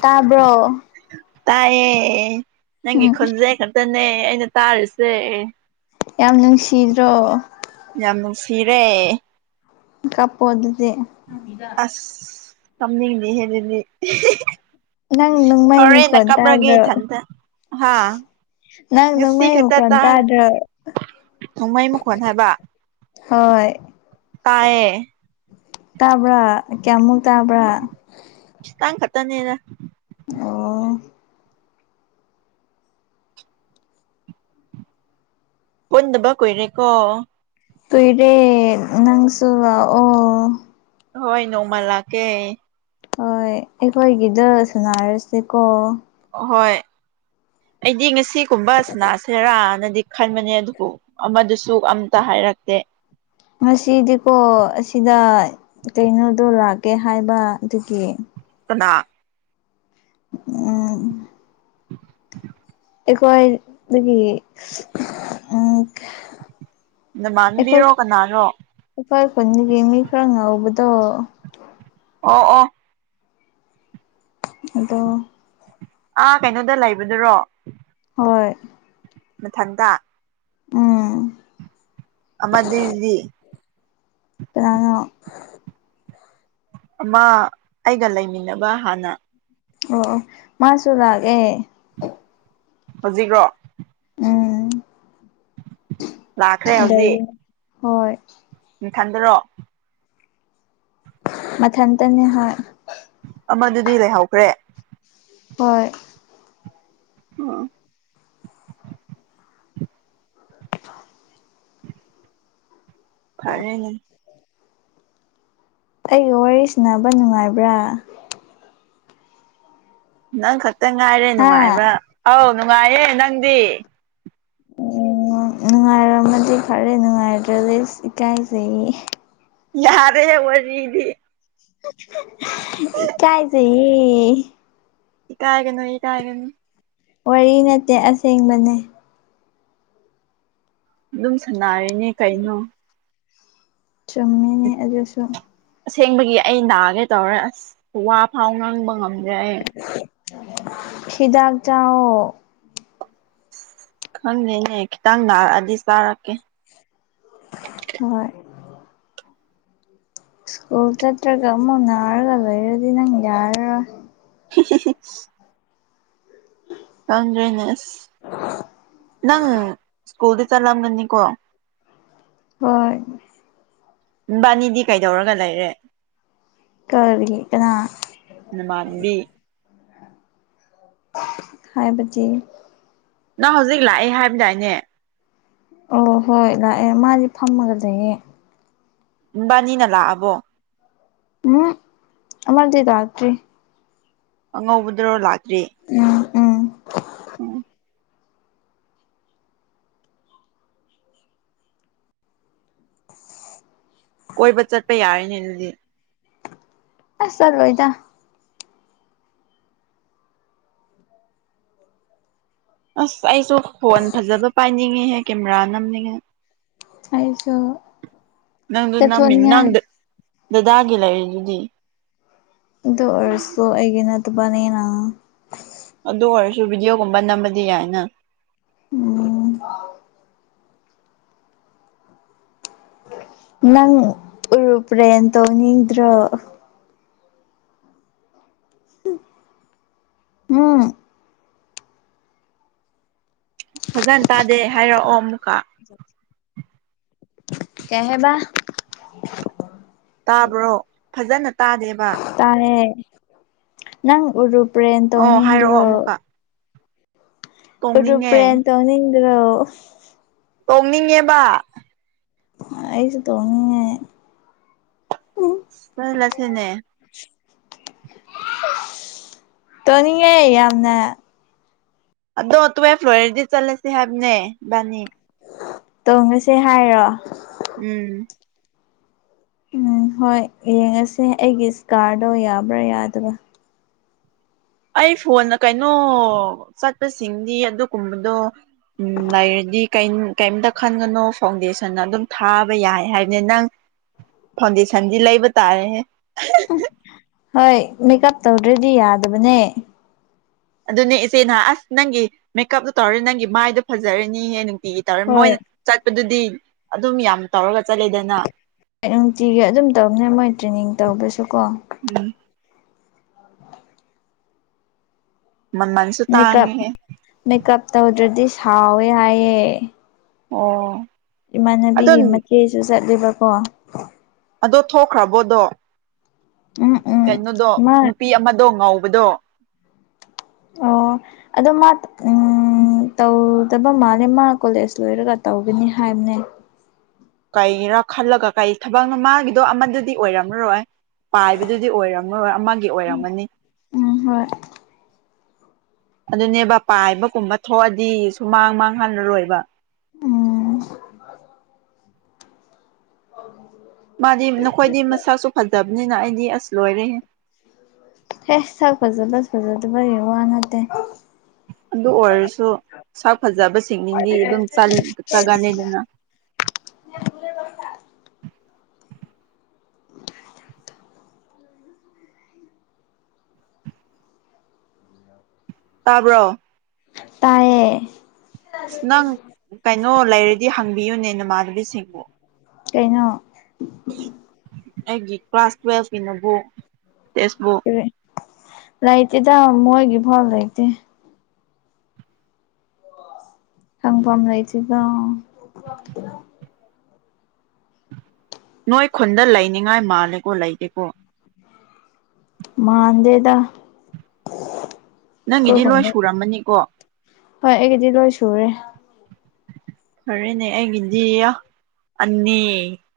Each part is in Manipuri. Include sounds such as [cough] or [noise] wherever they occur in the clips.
ꯇꯥꯕ꯭ꯔꯣ ꯇꯥꯏꯌꯦ ꯅꯪꯒꯤ ꯎꯝ ꯈꯣꯟꯖꯦꯜ ꯈꯛꯇꯅꯦ ꯑꯩꯅ ꯇꯥꯔꯤꯁꯦ ꯌꯥꯝ ꯅꯨꯡꯁꯤꯗ꯭ꯔꯣ ꯌꯥꯝ ꯅꯨꯡꯁꯤꯔꯦ ꯀꯞꯄꯣ ꯑꯗꯨꯗꯤ ꯑꯁ ꯀꯝꯅꯤꯗꯦꯍꯥ ꯑꯗꯨꯗꯤ ꯅꯪ ꯅꯣꯡꯃꯩ ꯍꯔꯦꯟꯅ ꯃꯈꯣꯟ ꯀꯞꯔꯒꯦ ꯇꯥꯗ꯭ꯔꯣ ꯏꯊꯟꯇ ꯍꯥꯥ ꯅꯪ ꯅꯨꯁꯤ ꯅꯣꯡꯃꯩ ꯈꯛꯇ ꯃꯈꯣꯟ ꯇꯥꯔ ꯇꯥꯗ꯭ꯔꯣ ꯅꯣꯡꯃꯩ ꯃꯈꯣꯟ ꯍꯥꯏꯕ ꯍꯣꯏ ꯄꯥꯢꯌꯦ ꯇꯥꯕ꯭ꯔꯥ ꯀꯌꯥꯃꯨꯛ ꯇꯥꯕ꯭ꯔꯥ ꯈꯤꯇꯪ ꯈꯠꯇꯅꯦꯗ ꯑꯣ ꯄꯨꯟꯗꯕ ꯀꯨꯏꯔꯦꯀꯣ ꯇꯨꯏꯔꯦ ꯅꯪꯁꯨ ꯂꯥꯑꯣ ꯍꯣꯏ ꯅꯣꯡꯃ ꯂꯥꯛꯀꯦ ꯍꯣꯏ ꯑꯩꯈꯣꯏꯒꯤꯗ ꯁꯅꯔꯁꯤꯀꯣ ꯍꯣꯏ ꯑꯩꯗꯤ ꯉꯁꯤꯀꯨꯝꯕ ꯁꯅꯥꯁꯔꯥꯅꯗꯤ ꯈꯟꯕꯅꯦ ꯑꯗꯨꯕꯨ ꯑꯃꯗꯨꯁꯨ ꯑꯝꯇ ꯍꯥꯏꯔꯛꯇꯦ ꯉꯁꯤꯗꯤꯀꯣ ꯑꯁꯤꯗ ꯀꯩꯅꯣꯗꯣ ꯂꯥꯛꯀꯦ ꯍꯥꯏꯕ ꯑꯗꯨꯒꯤ ꯀꯅꯥ ꯎꯝ [unintelligible] ꯑꯩꯈꯣꯏꯗꯒꯤ ꯎꯝ ꯅꯃꯥꯟꯕꯤꯔꯣ ꯀꯅꯥꯅꯣ ꯑꯩꯈꯣꯢ ꯈꯨꯟꯗꯒꯤ ꯃꯤ ꯈꯔ ꯉꯧꯕꯗꯣ ꯑꯣ ꯑꯣ ꯑꯗꯣ ꯑꯥ ꯀꯩꯅꯣꯗ ꯂꯩꯕꯗꯨꯔꯣ ꯍꯣꯏ ꯃꯊꯛꯗꯥ ꯎꯝ ꯑꯃꯗꯨꯢꯗꯤ ꯀꯅꯥꯅꯣ ꯑꯃ ꯑꯩꯒ ꯂꯩꯃꯤꯟꯅꯕ ꯍꯥꯟꯅ ꯑꯣꯑꯣ ꯃꯥꯁꯨ ꯂꯥꯛꯑꯦ ꯍꯧꯖꯤꯛꯔꯣ ꯎꯝ ꯂꯥꯛꯈ꯭ꯔꯦ ꯑꯗꯩ ꯍꯣꯏ ꯅꯊꯟꯗꯔꯣꯑꯣ ꯃꯊꯟꯇꯅꯦ ꯍꯥꯏ꯫ ꯑꯃꯗꯨꯗꯤ ꯂꯩꯍꯧꯈ꯭ꯔꯦ? ꯍꯣꯏ [inaudible] ꯐꯔꯦꯅꯦ꯫ ꯑꯩꯒ ꯋꯥꯔꯤ ꯁꯅꯕ ꯅꯨꯡꯉꯥꯏꯕ꯭ꯔꯥ? ꯅꯪ ꯈꯛꯇ ꯉꯥꯏꯔꯦ ꯍꯥ ꯅꯨꯡꯉꯥꯏꯕ ꯑꯧ ꯅꯨꯡꯉꯥꯏꯌꯦ ꯅꯪꯗꯤ꯫ ꯅꯨꯡꯉꯥꯏꯔꯝꯃꯗꯤ ꯐꯔꯦ ꯅꯨꯡꯉꯥꯏꯗ꯭ꯔꯗꯤ ꯏꯀꯥꯏꯖꯩꯌꯦ꯫ ꯌꯥꯔꯦꯍꯦ ꯋꯥꯔꯤꯗꯤ꯫ ꯏꯀꯥꯏꯖꯩꯍꯦ꯫ ꯏꯀꯥꯏꯒꯅꯣ ꯏꯀꯥꯏꯒꯅꯨ ꯋꯥꯔꯤ ꯅꯠꯇꯦ ꯑꯁꯦꯡꯕꯅꯦ꯫ ꯑꯗꯨꯝ ꯁꯥꯟꯅꯔꯤꯅꯦ ꯀꯩꯅꯣ꯫ ꯆꯨꯝꯃꯤꯅꯦ ꯑꯗꯨꯁꯨ꯫ ꯑꯁꯦꯡꯕꯒꯤ ꯑꯩ ꯅꯥꯒꯦ ꯇꯧꯔꯦ ꯑꯁ ꯋꯥ ꯐꯥꯎ ꯉꯥꯡꯕ ꯉꯝꯗ꯭ꯔꯦ ꯑꯩ꯫ ꯍꯤꯗꯥꯛ ꯆꯥꯎꯑꯣ꯫ ꯈꯪꯗꯦꯅꯦ ꯈꯤꯇꯪ ꯅꯥꯔꯛꯑꯗꯤ ꯆꯥꯔꯛꯀꯦ꯫ ꯍꯣꯏ ꯁ꯭ꯀꯨꯜ ꯆꯠ꯭ꯔꯒ ꯑꯃꯨꯛ ꯅꯥꯔꯒ ꯂꯩꯔꯗꯤ ꯅꯪ ꯌꯔꯔꯣꯏ꯫ [unintelligible] ꯈꯪꯗ꯭ꯔꯦꯅꯦ ꯅꯪ ꯁ꯭ꯀꯨꯜꯗꯤ ꯆꯠꯂꯝꯒꯅꯤꯀꯣ? ꯍꯣꯏ ꯅꯕꯥꯅꯤꯗꯤ ꯀꯩꯗꯧꯔꯒ ꯂꯩꯔꯦ? ꯀꯔꯤ ꯀꯅꯥ? ꯅꯃꯥꯟꯅꯕꯤ ꯍꯥꯏꯕꯗꯤ? ꯅꯪ ꯍꯧꯖꯤꯛ ꯂꯥꯛꯑꯦ ꯍꯥꯏꯕꯗꯥꯏꯅꯦ꯫ ꯑꯣ ꯍꯣꯏ ꯂꯥꯛꯑꯦ ꯃꯥꯗꯤ ꯐꯝꯃꯒ ꯂꯩꯌꯦ꯫ ꯅꯕꯅꯤꯅ ꯂꯛꯑꯕꯣ? ꯑꯃꯗꯤ ꯂꯛꯇ꯭ꯔꯤ꯫ ꯑꯉꯧꯕꯗꯨꯔꯣ ꯂꯥꯛꯇ꯭ꯔꯤ꯫ ꯎꯝ ꯎꯝ [inaudible] ꯀꯣꯏꯕ ꯆꯠꯄ ꯌꯥꯔꯤꯅꯦ ꯑꯗꯨꯗꯤ꯫ ꯑꯁ ꯆꯠꯂꯣꯏꯗ꯫ ꯑꯁ ꯑꯩꯁꯨ ꯐꯣꯟ ꯐꯖꯕ ꯄꯥꯏꯅꯤꯡꯉꯦꯍꯦ ꯀꯦꯃꯦꯔꯥ ꯅꯝꯅꯤꯡꯉꯦ꯫ ꯑꯩꯁꯨ ꯅꯪꯗꯨ ꯅꯝꯃꯤ ꯆꯠꯊꯣꯛꯅꯤꯡꯉꯥꯏ ꯅꯪ ꯗꯥꯗꯥꯒꯤ ꯂꯩꯔꯤꯗꯨꯗꯤ꯫ ꯑꯗꯨꯔꯣꯏꯔꯁꯨ ꯑꯩꯒꯤ ꯅꯠꯇꯕꯅꯤꯅ꯫ ꯑꯗꯨ ꯑꯣꯏꯔꯁꯨ ꯚꯗꯤꯑꯣꯒꯨꯝꯕ ꯅꯝꯕꯗꯤ ꯌꯥꯏꯅ꯫ ꯎꯝ ꯅꯪ ꯎꯔꯨꯞꯄ꯭ꯔꯦꯟꯅ ꯇꯧꯅꯤꯡꯗ꯭ꯔꯣ? ꯎꯝ ꯐꯖꯅ ꯇꯥꯗꯦ ꯍꯥꯏꯔꯛꯑꯣ ꯑꯃꯨꯛꯀ꯫ [inaudible] ꯀꯩꯍꯥꯏꯕ? ꯇꯥꯕ꯭ꯔꯣ? ꯐꯖꯅ ꯇꯥꯗꯦꯕ꯫ ꯇꯥꯔꯦ ꯅꯪ ꯎꯔꯨꯄ꯭ꯂꯦꯟ ꯑꯣ ꯍꯥꯏꯔꯛꯑꯣ ꯇꯣꯡꯅꯤꯡꯗ꯭ꯔꯣ ꯑꯃꯨꯛꯀ ꯇꯣꯡꯅꯤꯡꯉꯦ ꯎꯔꯨꯄ꯭ꯔꯦꯟ ꯇꯣꯡꯅꯤꯡꯗ꯭ꯔꯣ ꯇꯣꯡꯅꯤꯡꯉꯦꯕ ꯑꯩꯁꯨ ꯇꯣꯡꯅꯤꯡꯉꯦ ꯆꯠꯂꯁꯤꯅꯦ ꯇꯥꯅꯤꯡꯉꯦ ꯌꯥꯝꯅ ꯑꯗꯣ ꯇꯨꯋꯦꯞ ꯂꯣꯏꯔꯗꯤ ꯆꯠꯂꯁꯤ ꯍꯥꯏꯕꯅꯦ ꯏꯕꯥꯟꯅꯤ ꯇꯣꯡꯉꯨꯁꯦ ꯍꯥꯏꯔꯣ ꯑꯝ ꯑꯝ ꯍꯣꯏ ꯌꯦꯡꯉꯁꯦ ꯑꯩꯒꯤ ꯏꯁꯀ꯭ꯔꯥꯗꯣ ꯌꯕ꯭ꯔꯥ ꯌꯗꯕ꯭ꯔꯥ ꯑꯩ ꯐꯣꯟꯅ ꯀꯩꯅꯣ ꯆꯠꯄꯁꯤꯡꯗꯤ ꯑꯗꯨꯒꯨꯝꯕꯗꯣ ꯑꯝ ꯂꯩꯔꯗꯤ ꯀꯩꯝꯇ ꯈꯟꯒꯅꯣ ꯐꯥꯎꯟꯗꯦꯁꯟ ꯑꯗꯨꯝ ꯊꯥꯕ ꯌꯥꯏ ꯍꯥꯏꯅꯦ ꯅꯪ ꯐꯥꯎꯟꯗꯦꯁꯟꯗꯤ ꯂꯩꯕ ꯇꯥꯔꯦ ꯍꯦ ꯍꯣꯏ ꯃꯦꯀꯞ ꯇꯧꯗ꯭ꯔꯗꯤ ꯌꯥꯗꯕꯅꯦ ꯑꯗꯨꯅꯦ ꯏꯆꯦ ꯑꯁ ꯅꯪꯒꯤ ꯃꯦꯀꯞꯇꯣ ꯇꯧꯔꯅꯤ ꯅꯪꯒꯤ ꯃꯥꯏꯗꯣ ꯐꯥꯖꯔꯅꯤ ꯍꯦ ꯅꯨꯡꯇꯤꯒꯤ ꯇꯧꯔꯅꯤ ꯍꯣꯏ ꯃꯣꯏꯅ ꯆꯠꯄꯗꯨꯗꯤ ꯑꯗꯨꯝ ꯌꯥꯝ ꯇꯧꯔꯒ ꯆꯠꯂꯦꯗꯅ ꯅꯨꯡꯇꯤꯒꯤ ꯑꯗꯨꯝ ꯇꯧꯕꯅꯦ ꯃꯣꯏ ꯇ꯭ꯔꯦꯅꯤꯡ ꯇꯧꯕꯁꯨ ꯀꯣ ꯑꯝ ꯃꯥꯃꯟꯁ ꯃꯦꯀꯞ ꯃꯦꯀꯞ ꯇꯧꯗ꯭ꯔꯗꯤ ꯁꯥꯎꯋꯦ ꯍꯥꯏꯌꯦ ꯑꯣ ꯑꯗꯣ ꯏꯃꯥꯟꯅꯕꯤꯒꯤ ꯃꯆꯦꯁꯨ ꯆꯠꯂꯦꯕꯀꯣ ꯑꯗꯣ ꯊꯣꯛꯈ꯭ꯔꯕꯣꯗꯣ ꯎꯝ ꯎꯝ ꯀꯩꯅꯣꯗꯣ ꯃꯥ ꯅꯨꯄꯤ ꯑꯃꯗꯣ ꯉꯧꯕꯗꯣ ꯑꯣ ꯑꯗꯣ ꯃꯥ ꯑꯝ ꯇꯧꯗꯕ ꯃꯥꯜꯂꯦ ꯃꯥ ꯀꯣꯂꯦꯖ ꯂꯣꯏꯔꯒ ꯇꯧꯒꯅꯤ ꯍꯥꯏꯕꯅꯦ ꯀꯩꯒꯤꯔꯥ ꯈꯜꯂꯒ ꯀꯩ ꯊꯥꯕꯛꯅꯣ ꯃꯥꯒꯤꯗꯣ ꯑꯃꯗꯨꯗꯤ ꯑꯣꯏꯔꯝꯃꯔꯣꯏ ꯄꯥꯏꯕꯗꯨꯗꯤ ꯑꯣꯏꯔꯝꯃꯔꯣꯏ ꯑꯃꯒꯤ ꯑꯣꯏꯔꯝꯒꯅꯤ ꯎꯝ ꯍꯣꯏ ꯑꯗꯨꯅꯦꯕ ꯄꯥꯏꯕꯒꯨꯝꯕ ꯊꯣꯛꯑꯗꯤ ꯁꯨꯃꯥꯡ ꯃꯥꯡꯍꯜꯂꯔꯣꯏꯕ ꯑꯝ [inaudible] ꯃꯥꯗꯤ ꯅꯈꯣꯏꯗꯤ ꯃꯁꯛꯁꯨ ꯐꯥꯖꯕꯅꯤꯅ ꯑꯩꯗꯤ ꯑꯁ ꯂꯣꯏꯔꯦꯍꯦ ꯍꯦ ꯁꯛ ꯐꯥꯖꯕ ꯐꯖꯗꯕꯩ ꯋꯥ ꯅꯠꯇꯦ ꯑꯗꯨ ꯑꯣꯏꯔꯁꯨ ꯁꯛ ꯐꯥꯖꯕ ꯁꯤꯡꯅꯤꯡꯗꯤ ꯑꯗꯨꯝ ꯆꯥꯒꯜꯂꯤꯅꯤꯗ [unintelligible] ꯇꯥꯕ꯭ꯔꯣ ꯇꯥꯏꯌꯦ ꯑꯁ ꯅꯪ ꯀꯩꯅꯣ ꯂꯩꯔꯗꯤ ꯍꯪꯕꯤꯌꯨꯅꯦ ꯅꯃꯥꯟꯅꯕꯤꯁꯤꯡꯕꯨ ꯀꯩꯅꯣ ꯑꯩꯒꯤ ꯀ꯭ꯂꯥꯁ ꯇꯨꯋꯦꯜꯀꯤ ꯅꯣꯠꯕꯨꯛ ꯇꯦꯛꯁꯕꯨꯛ ꯂꯩꯇꯦꯗ ꯃꯣꯏꯒꯤ ꯐꯥꯎ ꯂꯩꯇꯦ ꯍꯪꯐꯝ ꯂꯩꯇꯦꯗ ꯅꯣꯏ ꯈꯨꯟꯗ ꯂꯩꯅꯤꯉꯥꯏ ꯃꯥꯜꯂꯦꯀꯣ ꯂꯩꯇꯦꯀꯣ ꯃꯥꯥꯟꯗꯦꯗ ꯅꯪꯒꯤꯗꯤ ꯂꯣꯏ ꯁꯨꯔꯝꯃꯅꯤꯀꯣ ꯍꯣꯏ ꯑꯩꯒꯤꯗꯤ ꯂꯣꯏ ꯁꯨꯔꯦ ꯐꯔꯦꯅꯦ ꯑꯩꯒꯤꯗꯤ ꯌꯥ ꯑꯅꯤ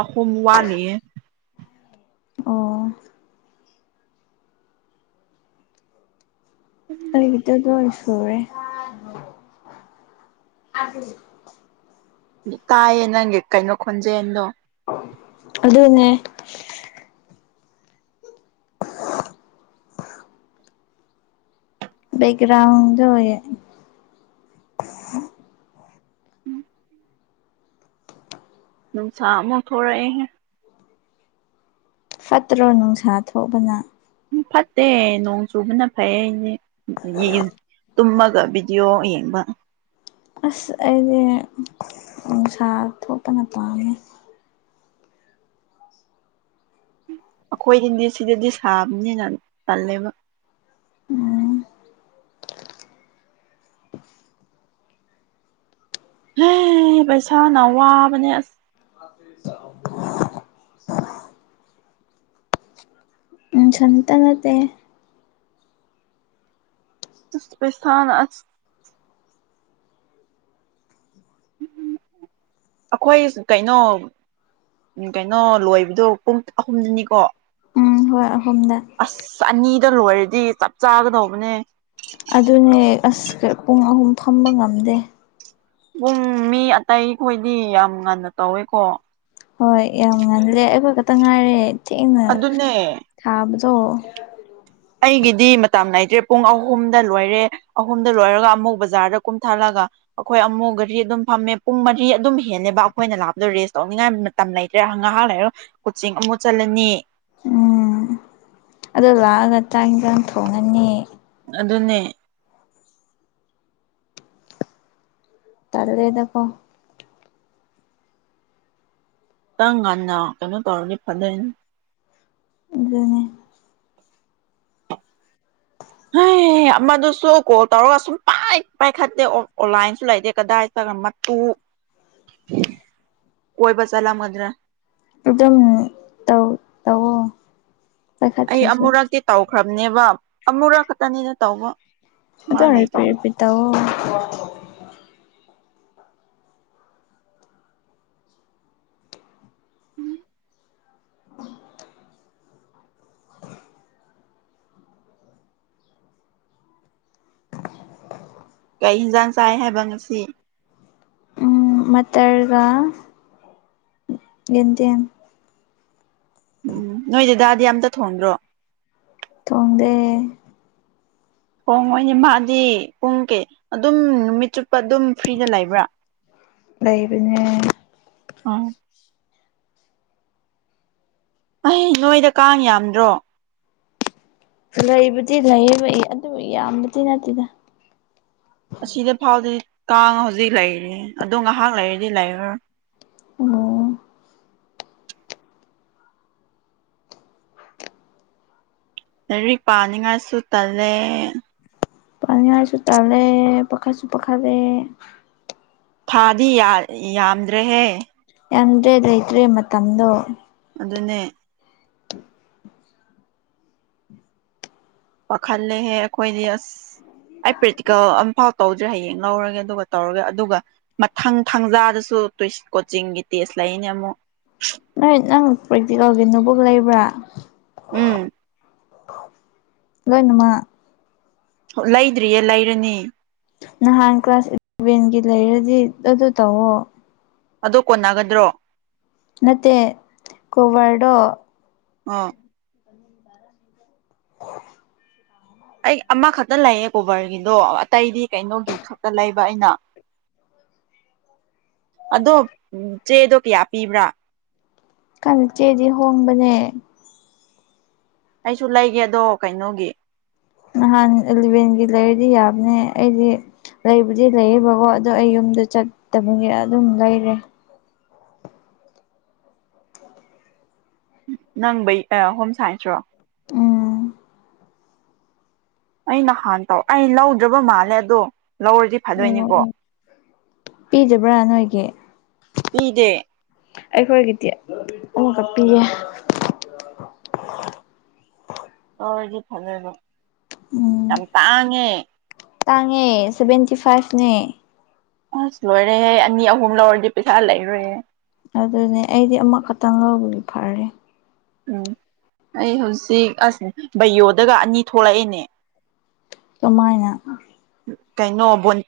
ꯑꯍꯨꯝ ꯋꯥꯠꯂꯤ ꯑꯣ ꯑꯩꯒꯤꯗꯤ ꯂꯣꯏ ꯁꯨꯔꯦ ꯑꯗꯨꯅꯤ ꯇꯥꯏꯌꯦ ꯅꯪꯒꯤ ꯀꯩꯅꯣ ꯈꯣꯟꯖꯦꯟꯗꯣ ꯑꯗꯨꯅꯦ ꯕꯦꯛꯒ꯭ꯔꯥꯎ ꯗꯨꯑꯣꯏꯌꯦ ꯅꯨꯡꯁꯥ ꯑꯃꯧꯛ ꯊꯣꯔꯥꯛꯑꯦꯍꯦ ꯐꯠꯇ꯭ꯔꯣ ꯅꯨꯡꯁꯥ ꯊꯣꯛꯑꯕꯅ ꯎ ꯐꯠꯇꯦ ꯅꯣꯡ ꯆꯨꯕꯅ ꯐꯩꯌꯦ ꯑꯩꯗꯤ [unintelligible] ꯇꯨꯝꯃꯒ ꯚꯤꯗꯤꯑꯣ ꯌꯦꯡꯕ ꯑꯁ ꯑꯩꯗꯤ ꯅꯨꯡꯁꯥ ꯊꯣꯛꯄꯅ ꯄꯥꯝꯃꯦ ꯑꯩꯈꯣꯏꯒꯤ ꯅꯤꯁꯗꯗꯤ ꯁꯤꯗꯗꯤ ꯁꯥꯕꯅꯤꯅ ꯇꯜꯂꯦꯕ ꯎꯝ ꯍ ꯄꯩꯁꯥꯅꯋꯥꯕꯅꯦ ꯑꯁ ꯅꯪꯁꯟꯇ ꯅꯠꯇꯦ [unintelligible] ꯄꯁꯅ ꯑꯁ ꯑꯩꯈꯣꯏ ꯀꯩꯅꯣ ꯎ ꯀꯩꯅꯣ ꯂꯣꯏꯕꯗꯣ ꯄꯨꯡ ꯑꯍꯨꯝꯗꯅꯤꯀꯣ ꯎꯝ ꯍꯣꯏ ꯑꯍꯨꯝꯗ ꯑꯁ ꯑꯅꯤꯗ ꯂꯣꯏꯔꯗꯤ ꯆꯞ ꯆꯥꯒꯗꯧꯕꯅꯦ ꯑꯗꯨꯅꯦ ꯑꯁ ꯄꯨꯡ ꯑꯍꯨꯝ ꯐꯝꯕ ꯉꯝꯗꯦ ꯄꯨꯡ ꯃꯤ ꯑꯇꯩ ꯈꯣꯏꯗꯤ ꯌꯥꯝ ꯉꯟꯅ ꯇꯧꯋꯦꯀꯣ ꯍꯣꯏ ꯌꯥꯝ ꯉꯜꯂꯦ ꯑꯩꯈꯣꯏ ꯈꯛꯇ ꯉꯥꯏꯔꯦ ꯊꯦꯡꯅ ꯑꯗꯨꯅꯦ ꯊꯥꯕꯗꯣ ꯑꯩꯒꯤꯗꯤ ꯃꯇꯝ ꯅꯥꯏꯗ꯭ꯔꯦ ꯄꯨꯡ ꯑꯍꯨꯝꯗ ꯂꯣꯏꯔꯦ ꯑꯍꯨꯝꯗ ꯂꯣꯏꯔꯒ ꯑꯃꯨꯛ ꯕꯖꯥꯔꯗ ꯀꯨꯝꯊꯥꯂꯒ ꯑꯩꯈꯣꯏ ꯑꯃꯨꯛ ꯒꯔꯤ ꯑꯗꯨꯝ ꯐꯝꯃꯦ ꯄꯨꯡ ꯃꯔꯤ ꯑꯗꯨꯝ ꯍꯦꯜꯂꯦꯕ ꯑꯩꯈꯣꯏꯅ ꯂꯥꯞꯄꯗꯣ ꯔꯦꯁ ꯇꯧꯅꯤꯡꯉꯥꯏ ꯇꯝ ꯂꯩꯇ꯭ꯔꯦ ꯉꯥꯏꯍꯥꯛ ꯂꯩꯔ ꯀꯣꯆꯤꯛ ꯑꯃꯨꯛ ꯆꯠꯂꯅꯤ ꯎꯝ ꯑꯗꯣ ꯂꯥꯛꯑꯒ ꯆꯥꯛ ꯏꯟꯖꯥꯛ ꯊꯣꯡꯉꯅꯤ ꯑꯗꯨꯅꯦ ꯇꯥꯜꯂꯦꯗꯀꯣ ꯇꯪ ꯉꯟꯅ ꯀꯩꯅꯣ ꯇꯧꯔꯅꯤ ꯐꯗꯣꯏꯅꯦ ꯑꯗꯨꯅꯦ [inaudible] ꯑꯦ ꯑꯃꯗꯨꯁꯨ ꯀꯣꯜ ꯇꯧꯔꯒ ꯁꯨꯝ ꯄꯥꯏ ꯄꯥꯏꯈꯠꯇꯦ ꯑꯣꯟꯂꯥꯏꯟꯁꯨ ꯂꯩꯇꯦ ꯀꯗꯥꯏ ꯆꯈꯃꯣ ꯃꯇꯨ ꯀꯣꯏꯕ ꯆꯠꯂꯝ ꯃꯗꯨ꯭ꯔꯥ ꯑꯗꯨꯝ ꯇꯧ ꯇꯧꯑꯣ ꯑꯩ ꯑꯃꯨꯔꯛꯇꯤ ꯇꯧꯈ꯭ꯔꯕꯅꯦꯕ ꯑꯃꯨꯔꯛ ꯈꯛꯇꯅꯤꯗ ꯇꯧꯕ ꯃꯥ ꯑꯗꯣ ꯔꯦꯄꯤꯠ ꯂꯩꯇꯕ ꯔꯦꯄꯤꯠ ꯇꯧꯑꯣ ꯎꯝ ꯀꯔꯤ ꯏꯟꯖꯥꯡ ꯆꯥꯏ ꯍꯥꯏꯕ ꯉꯁꯤ ꯎꯝ ꯃꯇꯔꯒ ꯌꯦꯟꯗꯦꯝ ꯎꯝ ꯅꯣꯏ ꯗꯗꯥꯗꯤ ꯑꯝꯇ ꯊꯣꯡꯗ꯭ꯔꯣ ꯊꯣꯡꯗꯦ ꯊꯣꯡꯉꯣꯏꯅꯦ ꯃꯥꯗꯤ ꯄꯨꯡ ꯀꯩ ꯑꯗꯨꯝ ꯅꯨꯃꯤꯠ ꯆꯨꯞꯄ ꯑꯗꯨꯝ ꯐ꯭ꯔꯤꯗ ꯂꯩꯕ꯭ꯔꯥ ꯂꯩꯕꯅꯦ ꯑꯥ ꯑꯩ ꯅꯣꯏꯗ ꯀꯥꯡ ꯌꯥꯝꯗ꯭ꯔꯣ ꯂꯩꯕꯨꯗꯤ ꯂꯩꯌꯦꯕ ꯑꯩ ꯑꯗꯨ ꯌꯥꯝꯕꯗꯤ ꯅꯠꯇꯦꯗ ꯑꯁꯤꯗ ꯐꯥꯎꯗꯤ ꯀꯥꯡ ꯍꯧꯖꯤꯛ ꯂꯩꯔꯤ ꯑꯗꯨ ꯉꯥꯍꯥꯛ ꯂꯩꯔꯗꯤ ꯂꯩꯔꯔꯣꯏ ꯑꯣ ꯂꯥꯏꯔꯤꯛ ꯄꯥꯅꯤꯡꯉꯥꯏꯁꯨ ꯇꯜꯂꯦ ꯄꯥꯅꯤ ꯍꯥꯏꯔꯁꯨ ꯇꯜꯂꯦ ꯄꯥꯈꯠꯁꯨ ꯄꯥꯈꯠꯂꯦ ꯊꯥꯗꯤ ꯌꯥ ꯌꯥꯝꯗ꯭ꯔꯦꯍꯦ ꯌꯥꯝꯗ꯭ꯔꯦ ꯂꯩꯇ꯭ꯔꯦ ꯃꯇꯝꯗꯣ ꯑꯗꯨꯅꯦ ꯄꯥꯈꯜꯂꯦꯍꯦ ꯑꯈꯣꯏꯗꯤ ꯑꯁ ꯑꯩ ꯄ꯭ꯔꯦꯛꯇꯤꯀꯦꯜ ꯑꯝꯐꯥꯎ ꯇꯧꯗ꯭ꯔꯦ ꯍꯌꯦꯡ ꯂꯧꯔꯒꯦ ꯑꯗꯨꯒ ꯇꯧꯔꯒꯦ ꯑꯗꯨꯒ ꯃꯊꯪ ꯊꯥꯡꯖꯥꯗꯁꯨ ꯇꯨꯢ ꯀꯣꯆꯤꯡꯒꯤ ꯇꯦꯁ ꯂꯩꯌꯦꯅꯦ ꯑꯃꯨꯛ ꯅꯣꯏ ꯅꯪ ꯄ꯭ꯔꯦꯛꯇꯤꯀꯦꯜꯒꯤ ꯅꯣꯕꯨꯛ ꯂꯩꯕ꯭ꯔꯥ ꯎꯝ ꯂꯣꯏꯅꯃꯛ ꯍꯣ ꯂꯩꯗ꯭ꯔꯤꯌꯦ ꯂꯩꯔꯅꯤ ꯅꯍꯥꯟ ꯀ꯭ꯂꯥꯁ ꯏꯂꯚꯦꯟꯒꯤ ꯂꯩꯔꯗꯤ ꯑꯗꯨ ꯇꯧꯋꯣ ꯑꯗꯨ ꯀꯣꯟꯅꯒꯗ꯭ꯔꯣ ꯅꯠꯇꯦ ꯀꯣꯕꯔꯗꯣ ꯑ ꯑꯩ ꯑꯃꯈꯠꯇ ꯂꯩꯌꯦ ꯀꯣꯕꯔꯒꯤꯗꯣ ꯑꯇꯩꯗꯤ ꯀꯩꯅꯣꯒꯤ ꯈꯛꯇ ꯂꯩꯕ ꯑꯩꯅ [unintelligible] ꯑꯗꯣ ꯆꯦꯗꯣ ꯀꯌꯥ ꯄꯤꯕ꯭ꯔꯥ ꯈꯪ ꯆꯦꯗꯤ ꯍꯣꯡꯕꯅꯦ ꯑꯩꯁꯨ ꯂꯩꯒꯦ ꯑꯗꯣ ꯀꯩꯅꯣꯒꯤ ꯅꯍꯥꯟ ꯑꯦꯂꯚꯦꯟꯒꯤ ꯂꯩꯔꯗꯤ ꯌꯥꯕꯅꯦ ꯑꯩꯗꯤ ꯂꯩꯕꯨꯗꯤ ꯂꯩꯌꯦꯕꯀꯣ ꯑꯗꯣ ꯑꯩ ꯌꯨꯝꯗ ꯆꯠꯇꯕꯒꯤ ꯑꯗꯨꯝ ꯂꯩꯔꯦ ꯅꯪ ꯕꯩ ꯑꯥ ꯍꯣꯝ ꯁꯥꯏꯟꯁꯔꯣ ꯑꯣ ꯑꯩ ꯅꯍꯥꯟ ꯇꯧ ꯑꯩ ꯂꯧꯗ꯭ꯔꯕ ꯃꯥꯜꯂꯦ ꯑꯗꯣ ꯂꯧꯔꯗꯤ ꯑꯣ ꯐꯗꯣꯏꯅꯤꯀꯣ ꯑꯣ ꯄꯤꯗꯕ꯭ꯔꯥ ꯅꯣꯏꯒꯤ ꯄꯤꯗꯦ ꯑꯩꯈꯣꯏꯒꯤꯗꯤ ꯑꯃꯥ ꯈꯛ ꯄꯤꯌꯦ ꯑꯣ ꯑꯩꯗꯤ ꯐꯪꯉꯦꯟꯕ ꯎꯝ ꯌꯥꯝ ꯇꯥꯡꯉꯦ ꯇꯥꯡꯉꯦ ꯁꯚꯦꯟꯇꯤ ꯐꯥꯏꯐꯅꯦ ꯑꯁ ꯂꯣꯏꯔꯦꯍꯦ ꯑꯅꯤ ꯑꯍꯨꯝ ꯂꯧꯔꯗꯤ ꯄꯩꯁꯥ ꯂꯩꯔꯣꯏꯍꯦ ꯑꯗꯨꯅꯦ ꯑꯩꯗꯤ ꯑꯃꯈꯛꯇꯪ ꯂꯧꯕꯒꯤ ꯐꯔꯦ ꯎꯝ ꯑꯩ ꯍꯧꯖꯤꯛ ꯑꯁ ꯕꯩꯌꯣꯗꯒ ꯑꯅꯤ ꯊꯣꯛꯂꯛꯑꯦꯅꯦ ꯀꯃꯥꯏꯅ ꯀꯩꯅꯣ ꯕꯣꯟ